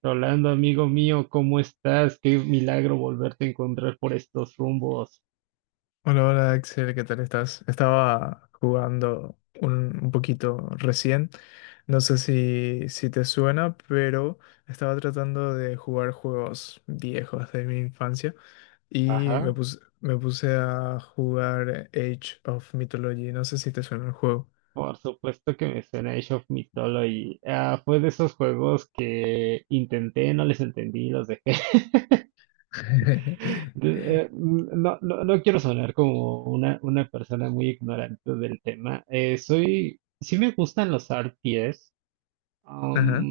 Rolando, amigo mío, ¿cómo estás? Qué milagro volverte a encontrar por estos rumbos. Hola, hola Axel, ¿qué tal estás? Estaba jugando un poquito recién, no sé si te suena, pero estaba tratando de jugar juegos viejos de mi infancia y me Ajá. puse, me puse a jugar Age of Mythology, no sé si te suena el juego. Por supuesto que me suena Age of Mythology. Ah, fue de esos juegos que intenté, no les entendí, los dejé. No, no quiero sonar como una persona muy ignorante del tema. Sí me gustan los RPGs. Ajá.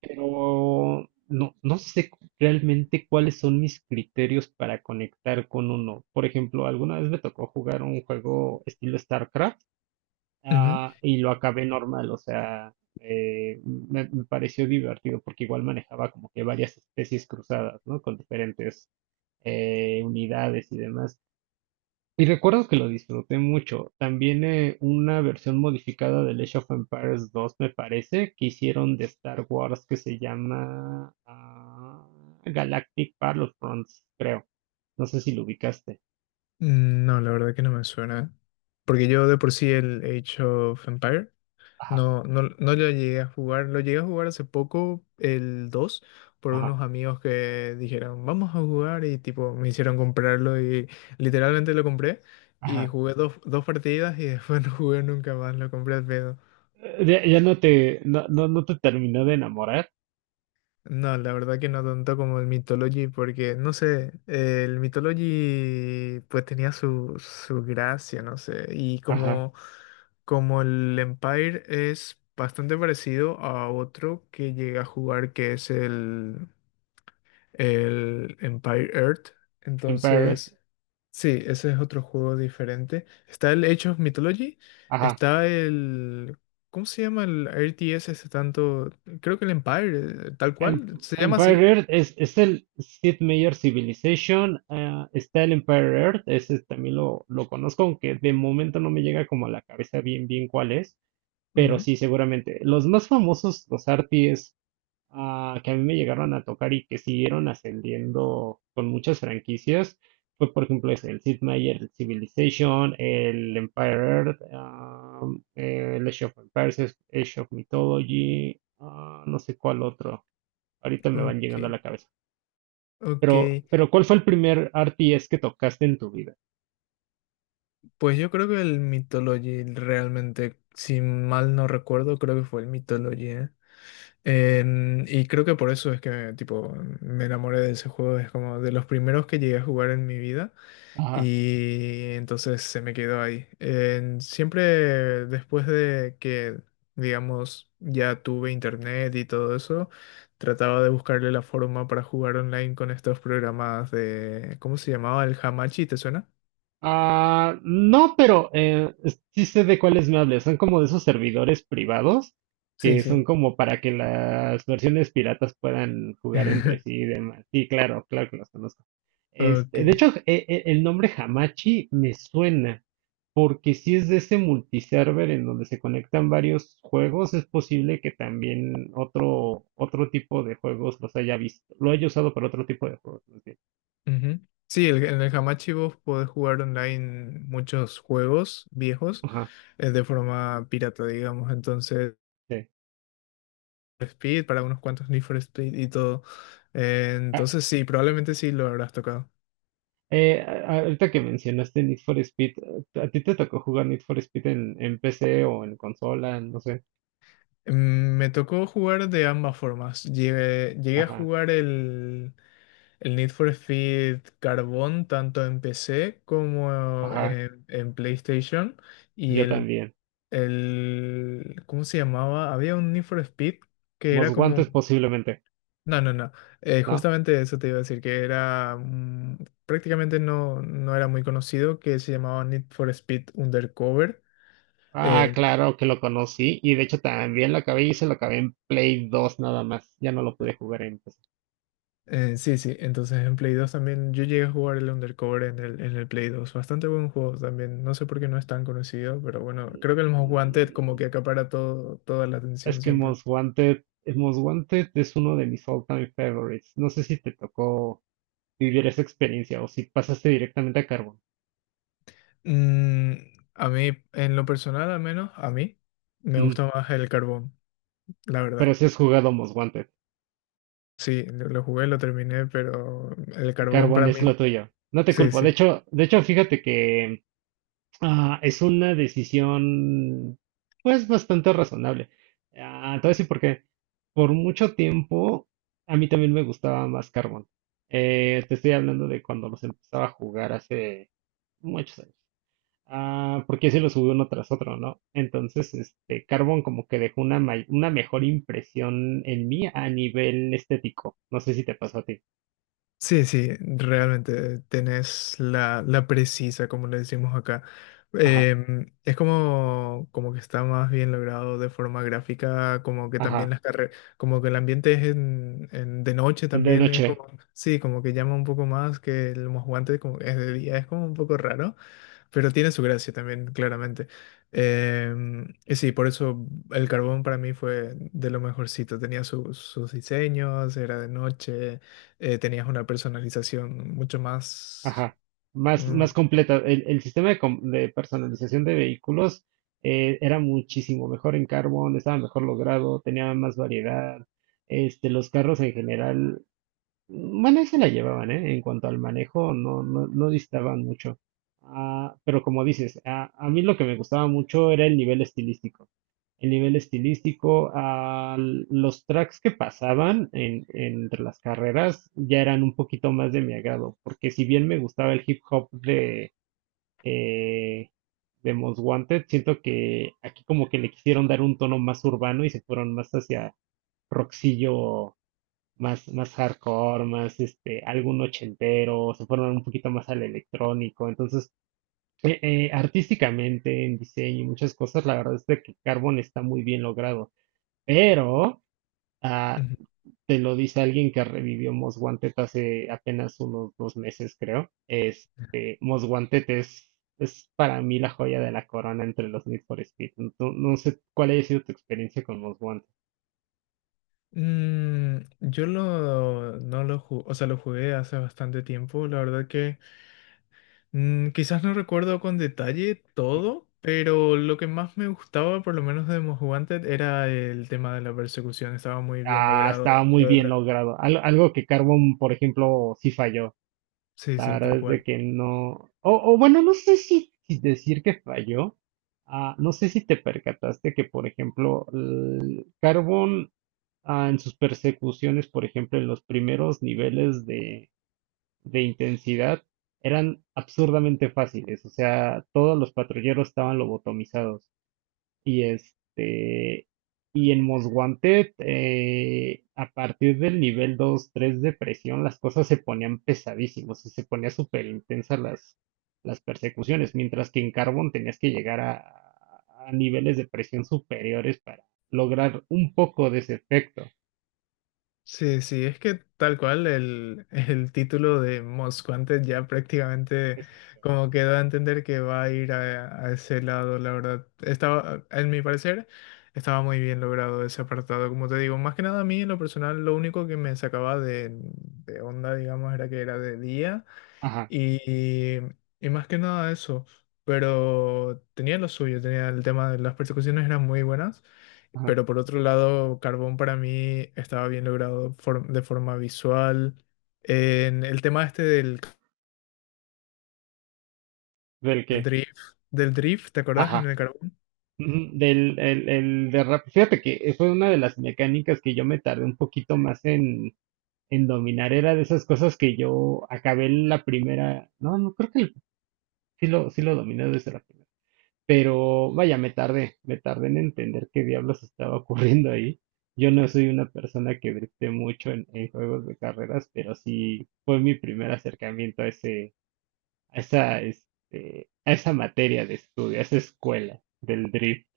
Pero no sé realmente cuáles son mis criterios para conectar con uno. Por ejemplo, alguna vez me tocó jugar un juego estilo StarCraft, Ujú. Y lo acabé normal, o sea, me pareció divertido porque igual manejaba como que varias especies cruzadas, ¿no? Con diferentes unidades y demás. Y recuerdo que lo disfruté mucho. También una versión modificada del Age of Empires 2, me parece, que hicieron de Star Wars que se llama Galactic Battlefronts, creo. No sé si lo ubicaste. No, la verdad que no me suena, porque yo de por sí el Age of Empire Ajá, no lo llegué a jugar. Lo llegué a jugar hace poco, el 2 por ajá, unos amigos que dijeron, vamos a jugar y tipo me hicieron comprarlo y literalmente lo compré y ajá. jugué dos partidas y después no jugué nunca más, lo compré al pedo. Ya, ya no no te terminó de enamorar. No, la verdad que no tanto como el Mythology, porque no sé, el Mythology pues tenía su gracia, no sé, y Ajá. como, como el Empire es bastante parecido a otro que llegué a jugar que es el Empire Earth, Empire, entonces sí, ese es otro juego diferente. Está el Age of Mythology, ajá. está el... ¿Cómo se llama el RTS ese tanto? Creo que el Empire, tal Em- cual, se llama Empire así. Earth es el Sid Meier Civilization. Ah, está el Empire Earth, ese también lo conozco, aunque de momento no me llega como a la cabeza bien cuál es, pero Ujú. sí, seguramente. Los más famosos, los arties que a mí me llegaron a tocar y que siguieron ascendiendo con muchas franquicias, fue por ejemplo ese, el Sid Meier Civilization, el Empire Earth, el Age of Empires, Age of Mythology, no sé cuál otro ahorita me van llegando a Ok, la cabeza. ok. Pero ¿cuál fue el primer RTS que tocaste en tu vida? Pues yo creo que el Mythology realmente, si mal no recuerdo, creo que fue el Mythology, ¿eh? Y creo que por eso es que tipo me enamoré de ese juego. Es como de los primeros que llegué a jugar en mi vida. Ajá. Y entonces se me quedó ahí. Siempre después de que, digamos, ya tuve internet y todo eso, trataba de buscarle la forma para jugar online con estos programas de, ¿cómo se llamaba? El Hamachi, ¿te suena? Ah, no, pero sí sé de cuáles me hablas. Son como de esos servidores privados Sí, que son sí. como para que las versiones piratas puedan jugar entre sí y demás. Sí, claro, claro que los conozco. Ok. Este, de hecho, el nombre Hamachi me suena porque si es de ese multiserver en donde se conectan varios juegos, es posible que también otro tipo de juegos los haya visto, lo haya usado para otro tipo de juegos. Más bien. Ujú. Sí, en el Hamachi vos podés jugar online muchos juegos viejos Ajá, de forma pirata, digamos. Entonces... sí. Speed, para unos cuantos Need for Speed y todo. Entonces sí, probablemente sí lo habrás tocado. Eh, a- Ahorita que mencionaste Need for Speed, ¿a ti te tocó jugar Need for Speed en PC o en consola? No sé. Me tocó jugar de ambas formas. Llegué a Ajá, jugar el Need for Speed Carbon tanto en PC como ajá, en PlayStation. Y yo también. ¿Cómo se llamaba? Había un Need for Speed que era Most como Wanted posiblemente, no. ¿No? Justamente eso te iba a decir, que era prácticamente no era muy conocido, que se llamaba Need for Speed Undercover. Ah, Eh, claro que lo conocí y de hecho también lo acabé y se lo acabé en Play 2 nada más. Ya no lo pude jugar en PC. Sí, sí, entonces en Play 2 también yo llegué a jugar el Undercover en en el Play 2. Bastante buen juego también. No sé por qué no es tan conocido, pero bueno, creo que el Most Wanted como Mm, que acapara todo, toda la Es atención que siempre. Most Wanted es uno de mis all-time favorites. No sé si te tocó vivir esa experiencia o si pasaste directamente a Carbon. Mm, a mí, en lo personal al menos, a mí me Mm, gusta más el carbón, la pero verdad. sí has jugado Most Wanted. Sí, lo jugué, lo terminé, pero el carbón Carbón para es mí, lo tuyo. No te sí, culpo. sí. De hecho, fíjate que es una decisión, pues, bastante razonable. Ah, te voy a decir por qué. Por mucho tiempo, a mí también me gustaba más Carbón. Te estoy hablando de cuando los empezaba a jugar hace muchos años. Ah, porque así los subí uno tras otro, ¿no? Entonces, este, Carbón como que dejó una mejor impresión en mí a nivel estético. No sé si te pasó a ti. Sí, sí, realmente tenés la precisa, como le decimos acá. Ajá, Es como, como que está más bien logrado de forma gráfica, como que también ajá. las carreras, como que el ambiente es de noche De también, es noche. como, sí, como que llama un poco más que el guantes como que es de día, es como un poco raro, pero tiene su gracia también, claramente. Y sí, por eso el carbón para mí fue de lo mejorcito, tenía sus sus diseños, era de noche tenías una personalización mucho más... Ajá, Mm. más completa. El sistema de personalización de vehículos era muchísimo mejor en Carbon, estaba mejor logrado, tenía más variedad. Este, los carros en general bueno, ahí se la llevaban, ¿eh? En cuanto al manejo, no distaban mucho. Ah, pero como dices, a mí lo que me gustaba mucho era el nivel estilístico. El nivel estilístico, los tracks que pasaban entre las carreras ya eran un poquito más de mi agrado, porque si bien me gustaba el hip hop eh, de Most Wanted, siento que aquí como que le quisieron dar un tono más urbano y se fueron más hacia rockcillo más hardcore, más este, algún ochentero, se fueron un poquito más al electrónico. Entonces, artísticamente, en diseño y muchas cosas, la verdad es de que Carbon está muy bien logrado. Pero ah, Ujú. te lo dice alguien que revivió Most Wanted hace apenas unos dos meses, creo. Este, es para mí la joya de la corona entre los Need for Speed. No, no sé cuál haya sido tu experiencia con Most Wanted. Yo lo, no lo o sea, lo jugué hace bastante tiempo. La verdad que quizás no recuerdo con detalle todo, pero lo que más me gustaba, por lo menos de Most Wanted, era el tema de la persecución. Estaba muy bien Ah, logrado. estaba muy Lo de bien la... logrado. Algo que Carbon, por ejemplo, sí falló. Sí, La sí, tal verdad es de cual. que no. O bueno, no sé si decir que falló. Ah, no sé si te percataste que, por ejemplo, el Carbon, ah, en sus persecuciones, por ejemplo, en los primeros niveles de intensidad, eran absurdamente fáciles. O sea, todos los patrulleros estaban lobotomizados. Y este, y en Most Wanted, a partir del nivel 2 3 de presión, las cosas se ponían pesadísimas y se ponía súper intensas las persecuciones, mientras que en Carbon tenías que llegar a niveles de presión superiores para lograr un poco de ese efecto. Sí, sí, es que tal cual el título de Most Wanted ya prácticamente Ese- como que da a entender que va a ir a ese lado, la verdad. Estaba, en mi parecer, estaba muy bien logrado ese apartado. Como te digo, más que nada a mí en lo personal, lo único que me sacaba de onda, digamos, era que era de día Ajá, y, y más que nada eso. Pero tenía lo suyo, tenía el tema de las persecuciones, eran muy buenas. ajá. Pero por otro lado, Carbón para mí estaba bien logrado de forma visual. En el tema este ¿Del qué? drift, del drift, ¿te acordás? En Ajá. el Carbón. Ujú. Del el derrape. Fíjate que fue una de las mecánicas que yo me tardé un poquito más en dominar. Era de esas cosas que yo acabé la primera. No, no, creo que sí lo dominé desde la primera. Pero vaya, me tardé en entender qué diablos estaba ocurriendo ahí. Yo no soy una persona que grite mucho en juegos de carreras, pero sí fue mi primer acercamiento a ese, a esa materia de estudio, a esa escuela del drift.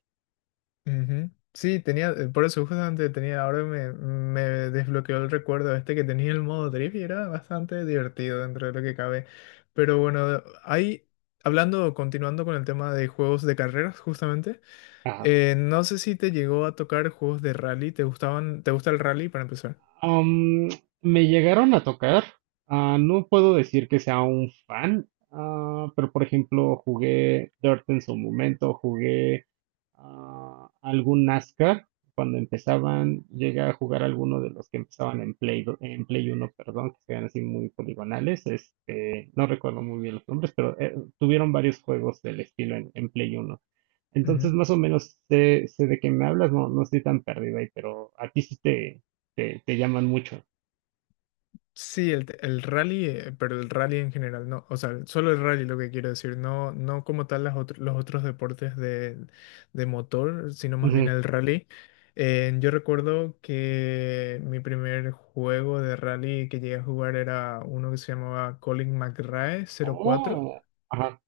Ujú. Sí, tenía, por eso justamente tenía, ahora me desbloqueó el recuerdo este que tenía el modo drift y era bastante divertido dentro de lo que cabe. Pero bueno, ahí, hablando, continuando con el tema de juegos de carreras, justamente, Ajá. No sé si te llegó a tocar juegos de rally, ¿te gustaban, te gusta el rally para empezar? Am, Me llegaron a tocar. Ah, no puedo decir que sea un fan, ah, pero por ejemplo jugué Dirt en su momento, jugué algún NASCAR. Cuando empezaban, llegué a jugar alguno de los que empezaban en en Play uno, perdón, que eran así muy poligonales. Este, no recuerdo muy bien los nombres, pero tuvieron varios juegos del estilo en Play uno. Entonces, más o menos sé de qué me hablas, no, no estoy tan perdido ahí, pero a ti sí te llaman mucho. Sí, el rally, pero el rally en general, no, o sea, solo el rally lo que quiero decir, no, no como tal los otros deportes de motor, sino más bien Ujú. el rally. Yo recuerdo que mi primer juego de rally que llegué a jugar era uno que se llamaba Colin McRae 04 Oh, ajá,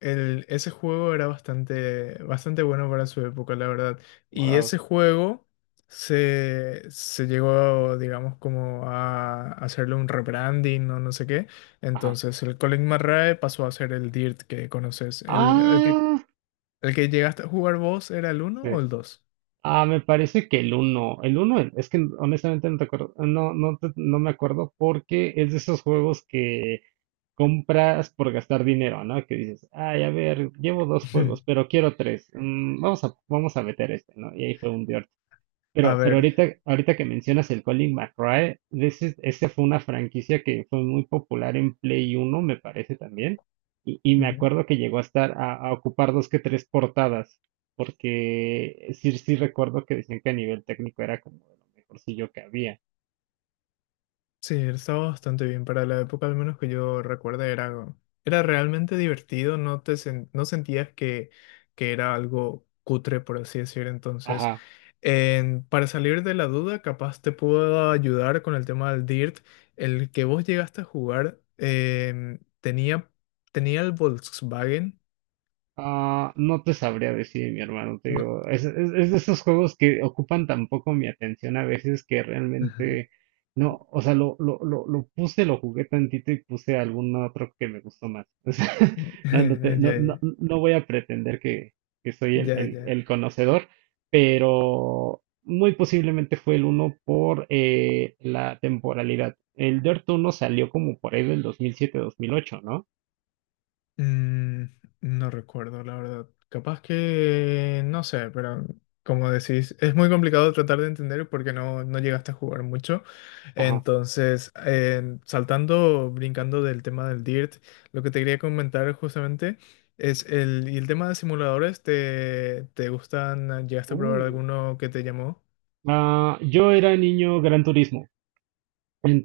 ese juego era bastante, bastante bueno para su época, la verdad. Y wow, ese juego se llegó, digamos, como a hacerle un rebranding o no sé qué. ajá. Entonces el Colin McRae pasó a ser el Dirt que conoces. Ah, El que llegaste a jugar vos era el uno sí. o el dos? Ah, me parece que el uno, el uno, el. Es que honestamente no te acuerdo, no me acuerdo porque es de esos juegos que compras por gastar dinero, ¿no? Que dices, ay, a ver, llevo dos juegos, pero quiero tres, vamos a meter este, ¿no? Y ahí fue un A pero ver. Ahorita que mencionas el Colin McRae, ese fue una franquicia que fue muy popular en Play Uno, me parece también. Y me acuerdo que llegó a estar a ocupar dos que tres portadas, porque sí recuerdo que decían que a nivel técnico era como de lo mejorcillo que había. Sí, él estaba bastante bien. Para la época, al menos que yo recuerdo, era, era realmente divertido. No te no sentías que era algo cutre, por así decir. Entonces, Ajá. Para salir de la duda, capaz te puedo ayudar con el tema del DIRT. El que vos llegaste a jugar tenía, tenía el Volkswagen. Ah, no te sabría decir, mi hermano, te No. digo, es de esos juegos que ocupan tan poco mi atención a veces que realmente no, o sea, lo puse, lo jugué tantito y puse algún otro que me gustó más. O sea, Ya, ya, no voy a pretender que soy ya, ya. el conocedor, pero muy posiblemente fue el uno por la temporalidad. El Dirt uno salió como por ahí del 2007-2008, ¿no? Mm, no recuerdo, la verdad. Capaz que, no sé, pero como decís, es muy complicado tratar de entender porque no, no llegaste a jugar mucho. Ajá. Entonces, saltando, brincando del tema del DIRT, lo que te quería comentar justamente es el tema de simuladores, ¿te, te gustan? ¿Llegaste a probar alguno que te llamó? Ah, yo era niño Gran Turismo,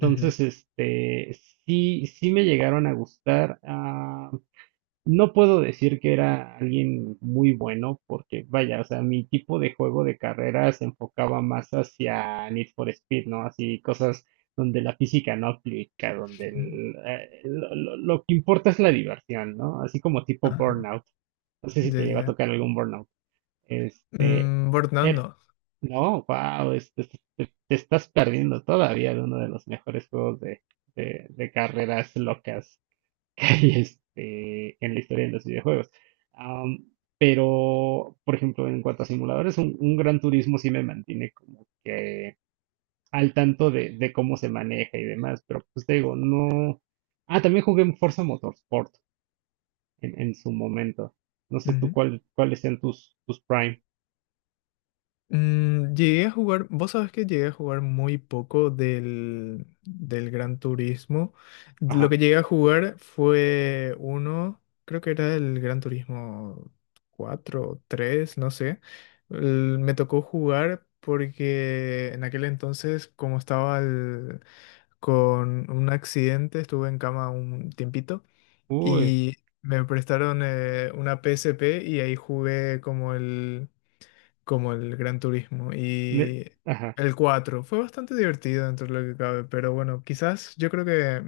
Ujú, este sí me llegaron a gustar. Ah, no puedo decir que era alguien muy bueno, porque vaya, o sea, mi tipo de juego de carrera se enfocaba más hacia Need for Speed, ¿no? Así cosas donde la física no aplica, donde ujú. el, lo que importa es la diversión, ¿no? Así como tipo Ajá, Burnout. No sé si te ya, llegó a ya. tocar algún Burnout. Este, Burnout no, wow, te, estás perdiendo todavía de uno de los mejores juegos de carreras locas que hay este, en la historia de los videojuegos. Am, pero, por ejemplo, en cuanto a simuladores, un Gran Turismo sí me mantiene como que al tanto de cómo se maneja y demás, pero pues te digo, no. Ah, también jugué en Forza Motorsport en su momento. No sé tú, no. Cuáles sean tus Prime. Llegué a jugar, vos sabés que llegué a jugar muy poco del Gran Turismo. Lo Ajá. que llegué a jugar fue uno, creo que era el Gran Turismo 4 o 3, no sé. Me tocó jugar porque en aquel entonces, como estaba con un accidente, estuve en cama un tiempito Uy. y me prestaron una PSP y ahí jugué como el Gran Turismo. ne- Y Ajá. el 4 fue bastante divertido dentro de lo que cabe, pero bueno, quizás yo creo que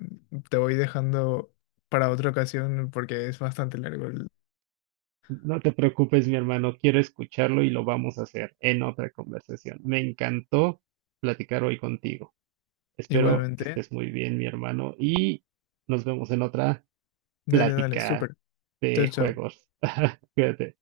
te voy dejando para otra ocasión porque es bastante largo. El- No te preocupes, mi hermano, quiero escucharlo y lo vamos a hacer en otra conversación. Me encantó platicar hoy contigo. Espero que Igualmente, estés muy bien, mi hermano, y nos vemos en otra dale, dale, plática súper. Chao, de chao. juegos. Cuídate.